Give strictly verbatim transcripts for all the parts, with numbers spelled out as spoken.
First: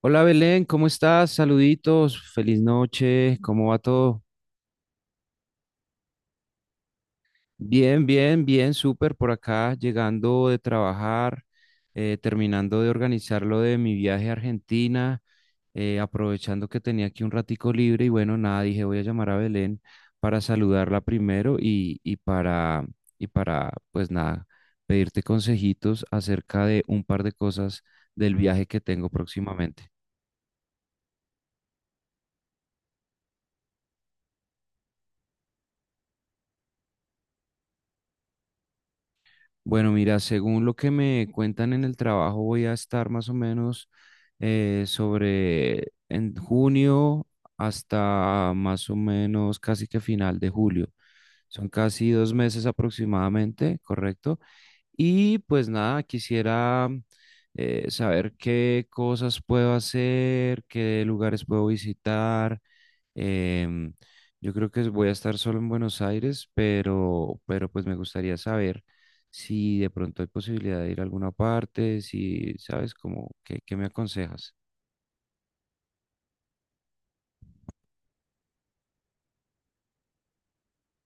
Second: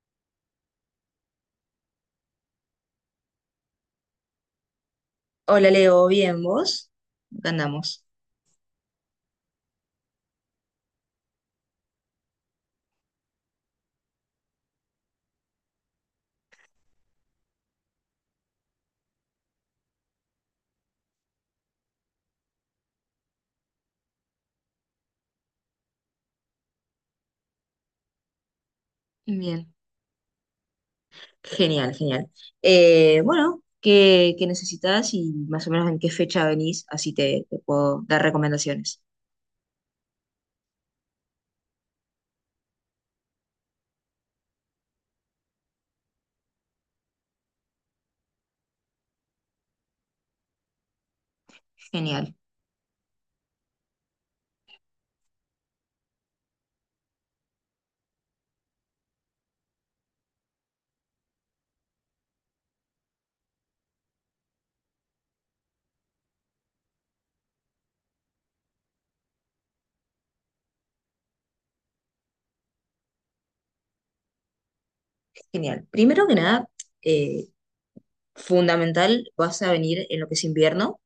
Hola Belén, ¿cómo estás? Saluditos, feliz noche, ¿cómo va todo? Hola Leo, bien, ¿vos? Acá Bien, andamos. bien, bien, súper por acá, llegando de trabajar, eh, terminando de organizar lo de mi viaje a Argentina, eh, aprovechando que tenía aquí un ratico libre y bueno, nada, dije voy a llamar a Belén para saludarla primero y, y para, y para, pues nada, pedirte consejitos acerca de un par de cosas del viaje que tengo Bien, próximamente. genial, genial. Eh, bueno, ¿qué, qué necesitas y más o menos en qué fecha venís? Así te, te puedo dar recomendaciones. Bueno, mira, según lo que me cuentan en el trabajo, voy a estar más o menos eh, sobre en junio hasta más o menos casi que final de julio. Son casi dos Genial, meses aproximadamente, ¿correcto? Y pues nada, quisiera eh, saber qué cosas puedo hacer, qué lugares puedo visitar. Em, yo creo que voy a estar solo en Buenos Aires, pero, pero pues me gustaría saber si de pronto hay posibilidad de ir a alguna parte, si sabes como qué, qué me aconsejas. genial. Primero que nada, eh, fundamental, vas a venir en lo que es invierno,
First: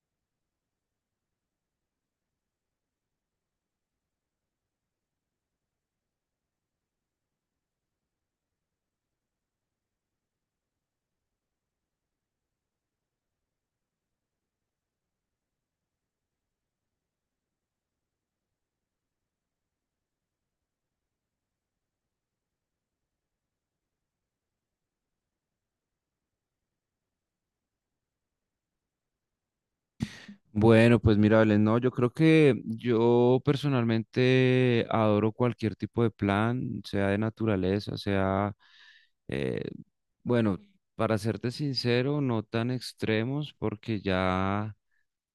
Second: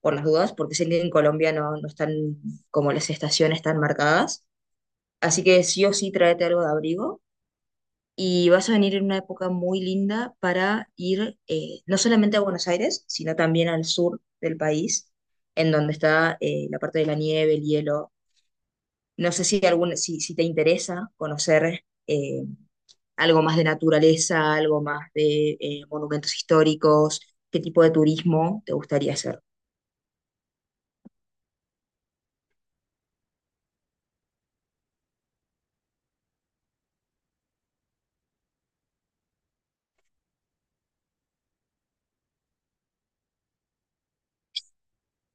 por las dudas, porque sé que en Colombia no, no están como las estaciones tan marcadas. Así que sí o sí tráete algo de abrigo y vas a venir en una época muy linda para ir eh, no solamente a Buenos Aires, sino también al sur del país, en donde está eh, la parte de la nieve, el hielo. No sé si, algún, si, si te interesa conocer eh, algo más de naturaleza, algo más de eh, monumentos históricos, qué tipo de turismo te gustaría hacer. Bueno, pues mira, Belén, no, yo creo que yo personalmente adoro cualquier tipo de plan, sea de naturaleza, sea, eh, bueno, para serte sincero, no tan extremos, porque ya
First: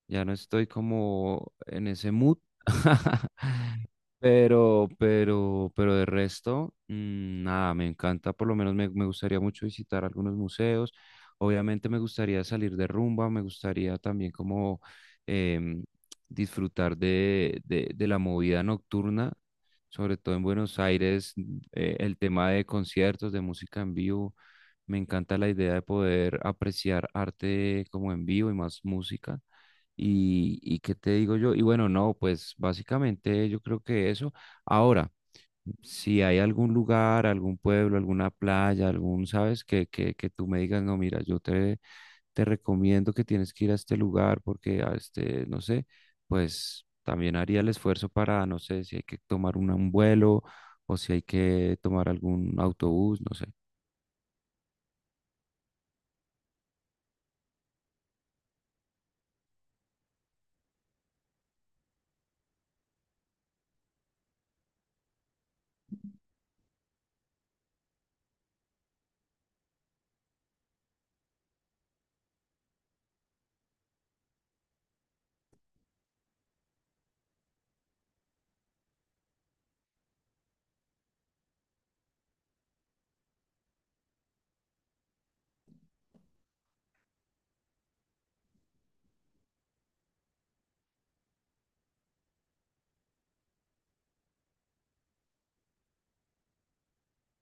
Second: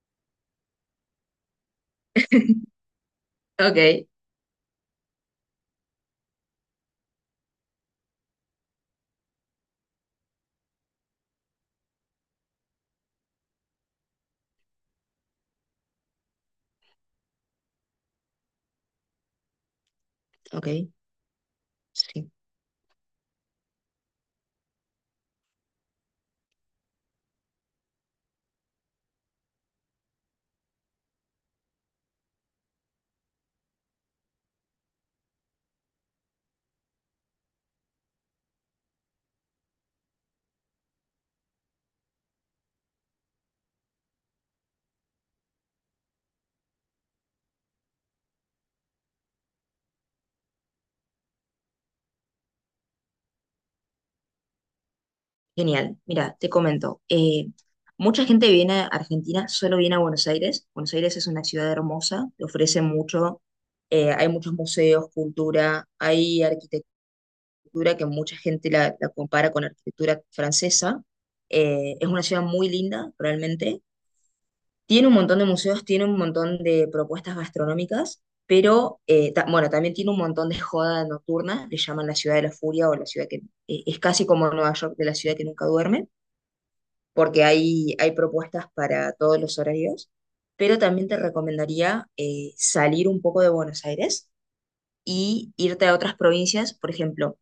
ya no estoy como en ese mood. Ok, Pero, pero, pero de resto, mm, nada, me encanta, por lo menos me, me gustaría mucho visitar algunos museos. Obviamente me gustaría salir de rumba, me gustaría también como em, disfrutar de, de, de la movida nocturna, sobre todo en ok, Buenos Aires, mm, eh, el sí. tema de conciertos, de música en vivo. Me encanta la idea de poder apreciar arte como en vivo y más música. Y, y qué te digo yo, y bueno, no, pues básicamente yo creo que eso. Ahora, si hay algún lugar, algún pueblo, alguna playa, algún, sabes, que, que, que tú me digas, no, mira, yo te, te recomiendo que tienes que ir a este lugar porque a este, no sé, pues también haría el esfuerzo para, no sé, si hay que tomar una- un vuelo o si hay que tomar algún autobús, no sé. Genial. Mira, te comento. Eh, mucha gente viene a Argentina, solo viene a Buenos Aires. Buenos Aires es una ciudad hermosa, te ofrece mucho. Eh, hay muchos museos, cultura, hay arquitectura que mucha gente la, la compara con arquitectura francesa. Eh, es una ciudad muy linda, realmente. Tiene un montón de museos, tiene un montón de propuestas gastronómicas, pero eh, ta- bueno, también tiene un montón de joda nocturna, le llaman la ciudad de la furia o la ciudad que eh, es casi como Nueva York, de la ciudad que nunca duerme, porque hay, hay propuestas para todos los horarios, pero también te recomendaría eh, salir un poco de Buenos Aires y irte a otras provincias, por ejemplo,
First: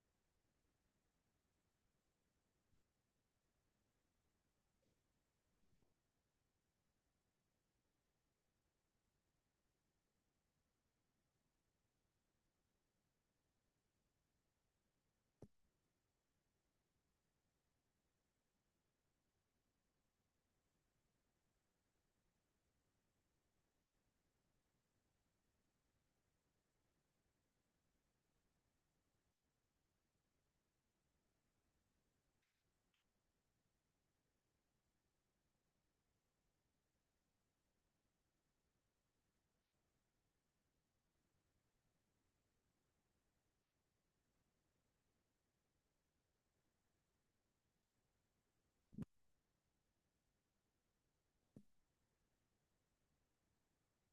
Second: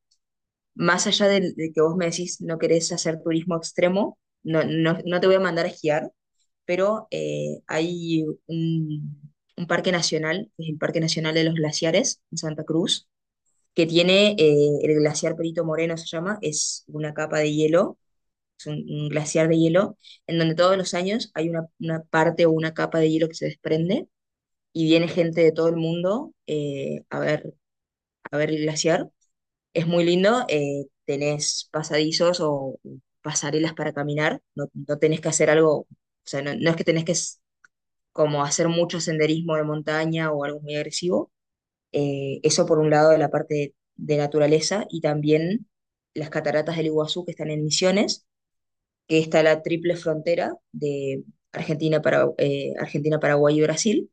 más allá del- de, que vos me decís no querés hacer turismo extremo, no, no, no te voy a mandar a esquiar, pero eh, hay un, un parque nacional, que es el Parque Nacional de los Glaciares en Santa Cruz, que tiene eh, el glaciar Perito Moreno, se llama, es una capa de hielo, es un, un glaciar de hielo, en donde todos los años hay una, una parte o una capa de hielo que se desprende, y viene gente de todo el mundo eh, a ver, a ver el glaciar. Es muy lindo, eh, tenés pasadizos o pasarelas para caminar, no, no tenés que hacer algo, o sea, no, no es que tenés que s- como hacer mucho senderismo de montaña o algo muy agresivo. Eh, eso por un lado de la parte de, de naturaleza, y también las cataratas del Iguazú, que están en Misiones, que está la triple frontera de Argentina, para, eh, Argentina, Paraguay y Brasil.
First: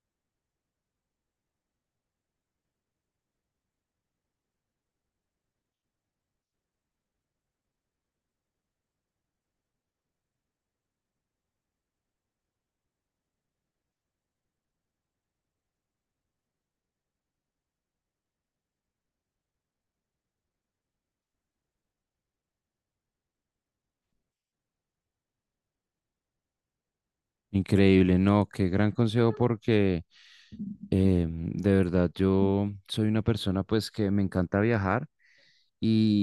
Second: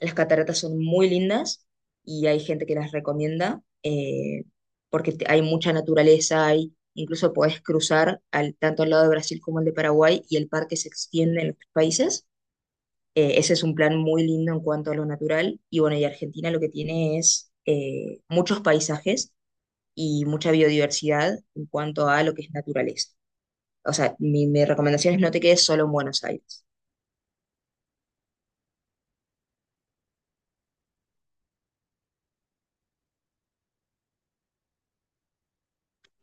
Las cataratas son muy lindas y hay gente que las recomienda eh, porque te- hay mucha naturaleza, hay, incluso podés cruzar al, tanto al lado de Brasil como al de Paraguay, y el parque se extiende en los tres países. Eh, ese es un plan muy lindo en cuanto a lo natural. Y bueno, y Argentina lo que tiene es eh, muchos paisajes y mucha biodiversidad en cuanto a lo que es naturaleza. O sea, mi, mi recomendación es no te quedes solo en Buenos Aires. Increíble, no, qué gran consejo porque... Eh, de verdad, yo soy una persona pues que me encanta viajar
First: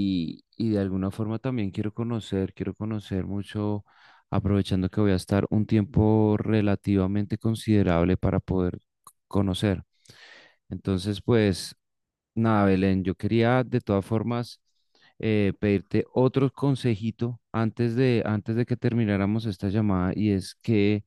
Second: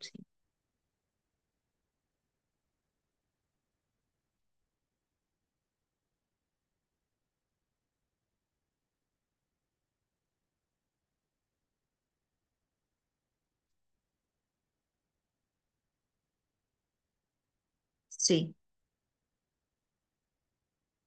Sí. y de alguna forma también quiero conocer, quiero conocer mucho, aprovechando que voy a estar un tiempo relativamente considerable para poder c- conocer. Entonces, pues nada, Belén, yo quería de todas formas eh, pedirte otro consejito antes de, Sí. antes de que termináramos esta llamada y es que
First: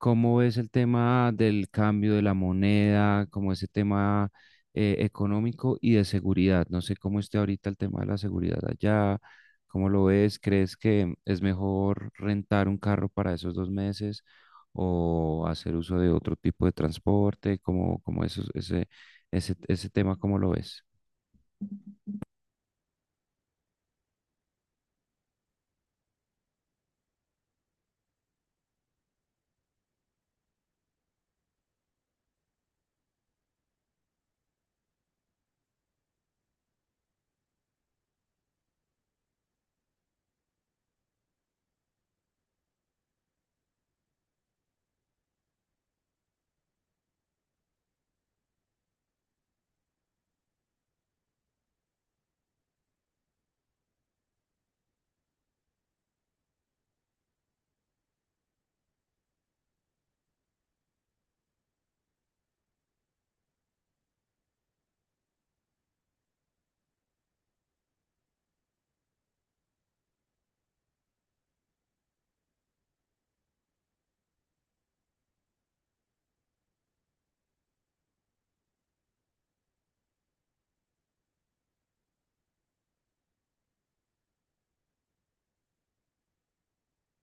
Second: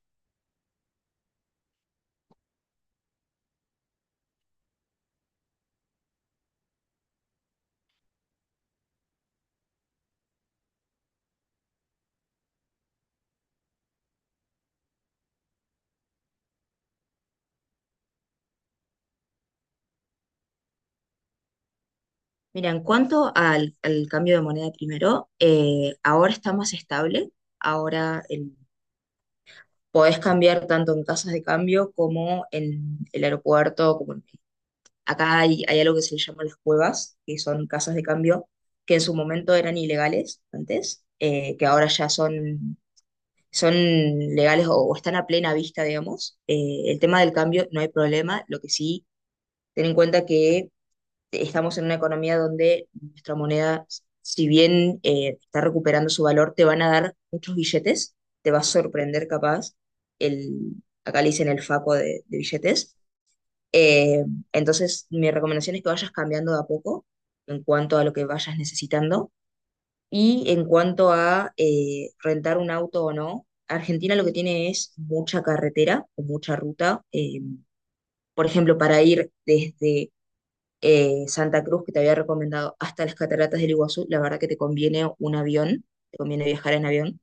¿cómo ves el tema del cambio de la moneda, como ese tema eh, económico y de seguridad? No sé cómo esté ahorita el tema de la seguridad allá, ¿cómo lo ves? ¿Crees que es mejor rentar un carro para esos dos meses o hacer uso de otro tipo de transporte? ¿Cómo, cómo eso, ese, ese, ese tema, cómo lo ves? Mira, en cuanto al, al cambio de moneda primero, eh, ahora está más estable. Ahora el- podés cambiar tanto en casas de cambio como en el aeropuerto. Como en- acá hay, hay algo que se le llama las cuevas, que son casas de cambio que en su momento eran ilegales antes, eh, que ahora ya son, son legales o, o están a plena vista, digamos. Eh, el tema del cambio no hay problema. Lo que sí, ten en cuenta que estamos en una economía donde nuestra moneda, si bien eh, está recuperando su valor, te van a dar muchos billetes, te va a sorprender capaz, el, acá le dicen el faco de, de billetes. Eh, entonces, mi recomendación es que vayas cambiando de a poco en cuanto a lo que vayas necesitando. Y en cuanto a eh, rentar un auto o no, Argentina lo que tiene es mucha carretera o mucha ruta. Eh, por ejemplo, para ir desde eh, Santa Cruz, que te había recomendado, hasta las cataratas del Iguazú, la verdad que te conviene un avión, te conviene viajar en avión,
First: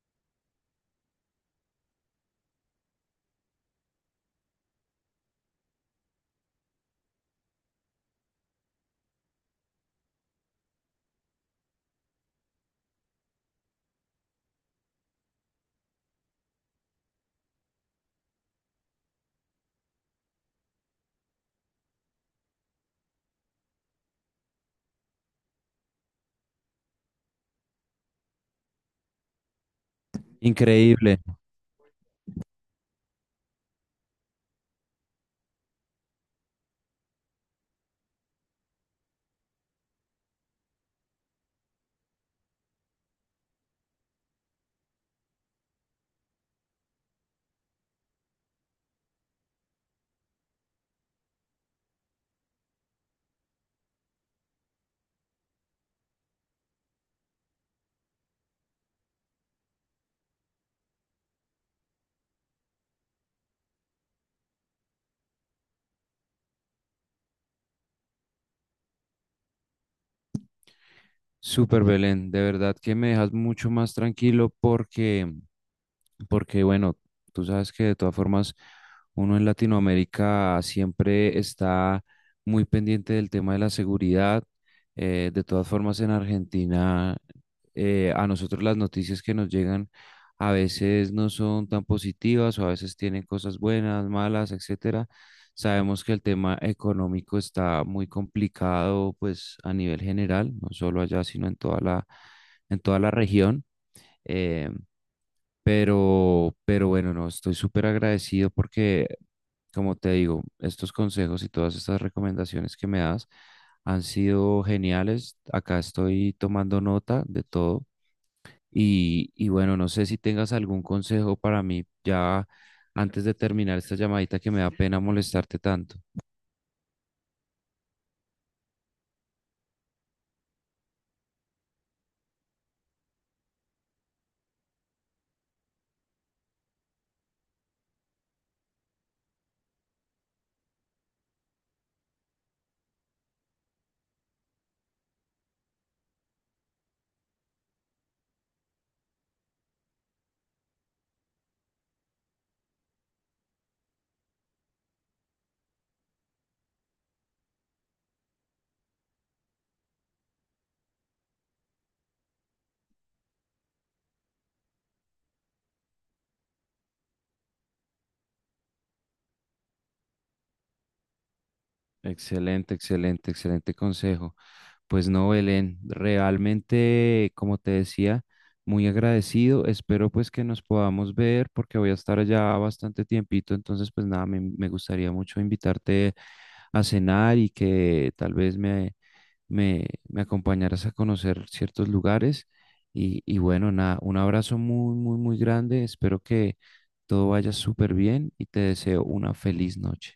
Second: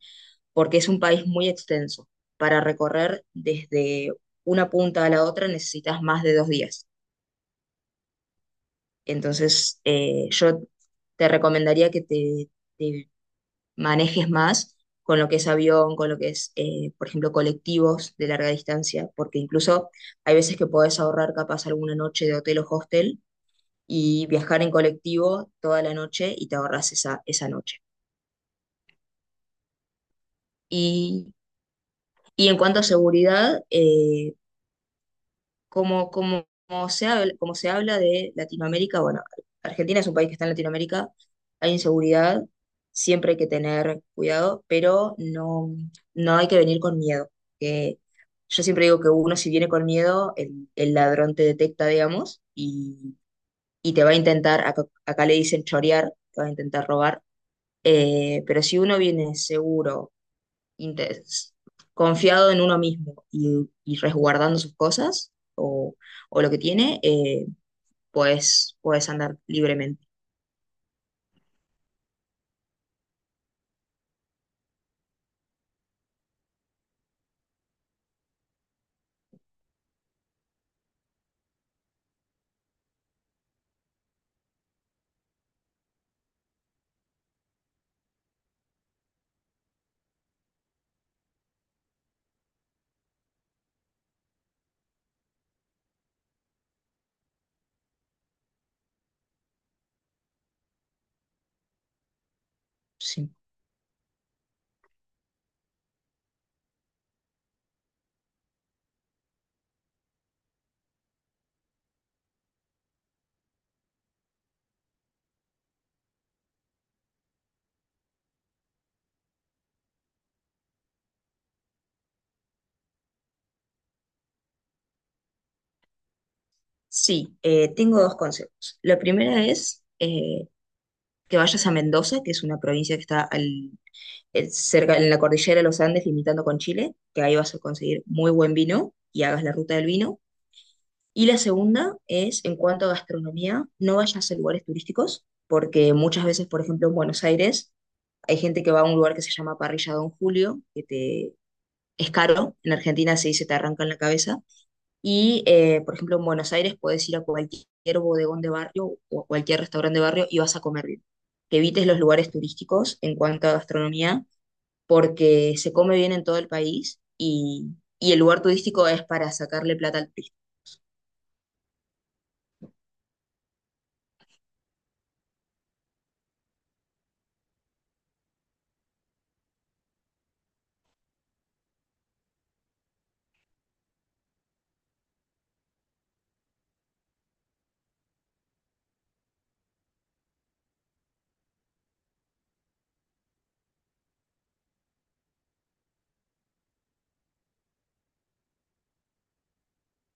porque es un país muy extenso. Para recorrer desde una punta a la otra necesitas más de dos días. Entonces, eh, yo te recomendaría que te, te manejes más con lo que es avión, con lo que es, eh, por ejemplo, colectivos de larga distancia, porque incluso hay veces que podés ahorrar capaz alguna noche de hotel o hostel y viajar en colectivo toda la noche y te ahorras esa, esa noche. Increíble, Y, y en cuanto a seguridad, eh, como, como, como se habla, como se habla de Latinoamérica, bueno, Argentina es un país que está en Latinoamérica, hay inseguridad, siempre hay que tener cuidado, pero no, no hay que venir con miedo. Que yo siempre digo que uno si viene con miedo, el, el ladrón te detecta, digamos, y, y te va a intentar, acá, acá le dicen chorear, te va a intentar robar. Eh, pero si uno viene seguro, inte- confiado en uno mismo y, y resguardando sus cosas o, o lo que tiene, eh, pues puedes andar libremente. súper Belén, de verdad que me dejas mucho más tranquilo porque porque bueno, tú sabes que de todas formas uno en Latinoamérica siempre está muy pendiente del tema de la seguridad. Eh, de todas formas en Argentina eh, a nosotros las noticias que nos llegan a veces no son tan positivas o a veces tienen cosas buenas, malas, etcétera. Sabemos que el tema económico está muy complicado pues a nivel general, no solo allá, sino en toda la, en toda la Sí, región. Eh, pero, pero bueno, no, estoy súper agradecido porque, como te digo, estos consejos y todas estas recomendaciones que me das han sido geniales. Acá estoy tomando nota de todo. Y, y bueno, no sé si tengas algún consejo para mí ya antes de terminar esta llamadita que me da pena molestarte tanto. sí eh, tengo dos consejos. La primera es eh, que vayas a Mendoza, que es una provincia que está al, eh, cerca en la cordillera de los Andes, limitando con Chile, que ahí vas a conseguir muy buen vino y hagas la ruta del vino. Y la segunda es, en cuanto a gastronomía, no vayas a lugares turísticos, porque muchas veces, por ejemplo, en Buenos Aires, hay gente que va a un lugar que se llama Parrilla Don Julio, que te, es caro, en Argentina se dice te arranca en la cabeza, y eh, por ejemplo en Buenos Aires puedes ir a cualquier bodegón de barrio o a cualquier restaurante de barrio y vas a comer bien. Que evites los lugares turísticos en cuanto a gastronomía, porque se come bien en todo el país, y, y el lugar turístico es para sacarle plata al turista. Excelente, excelente, excelente consejo. Pues no, Belén, realmente, como te decía, muy agradecido. Espero pues que nos podamos ver porque voy a estar allá bastante tiempito. Entonces, pues nada, me, me gustaría mucho invitarte a cenar y que tal vez me, me, me acompañaras a conocer ciertos lugares. Y, y bueno, nada, un abrazo muy, muy, muy grande. Espero que todo vaya súper bien y te deseo una feliz noche.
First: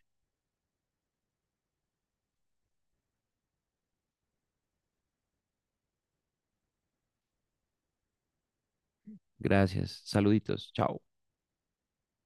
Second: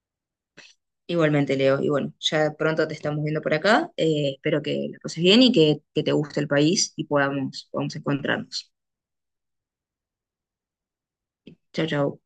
Igualmente, Leo. Y bueno, ya pronto te estamos viendo por acá. Eh, espero que la pases bien y que, que te guste el país y podamos, podamos encontrarnos. Gracias. Saluditos. Chao. Chao, chao.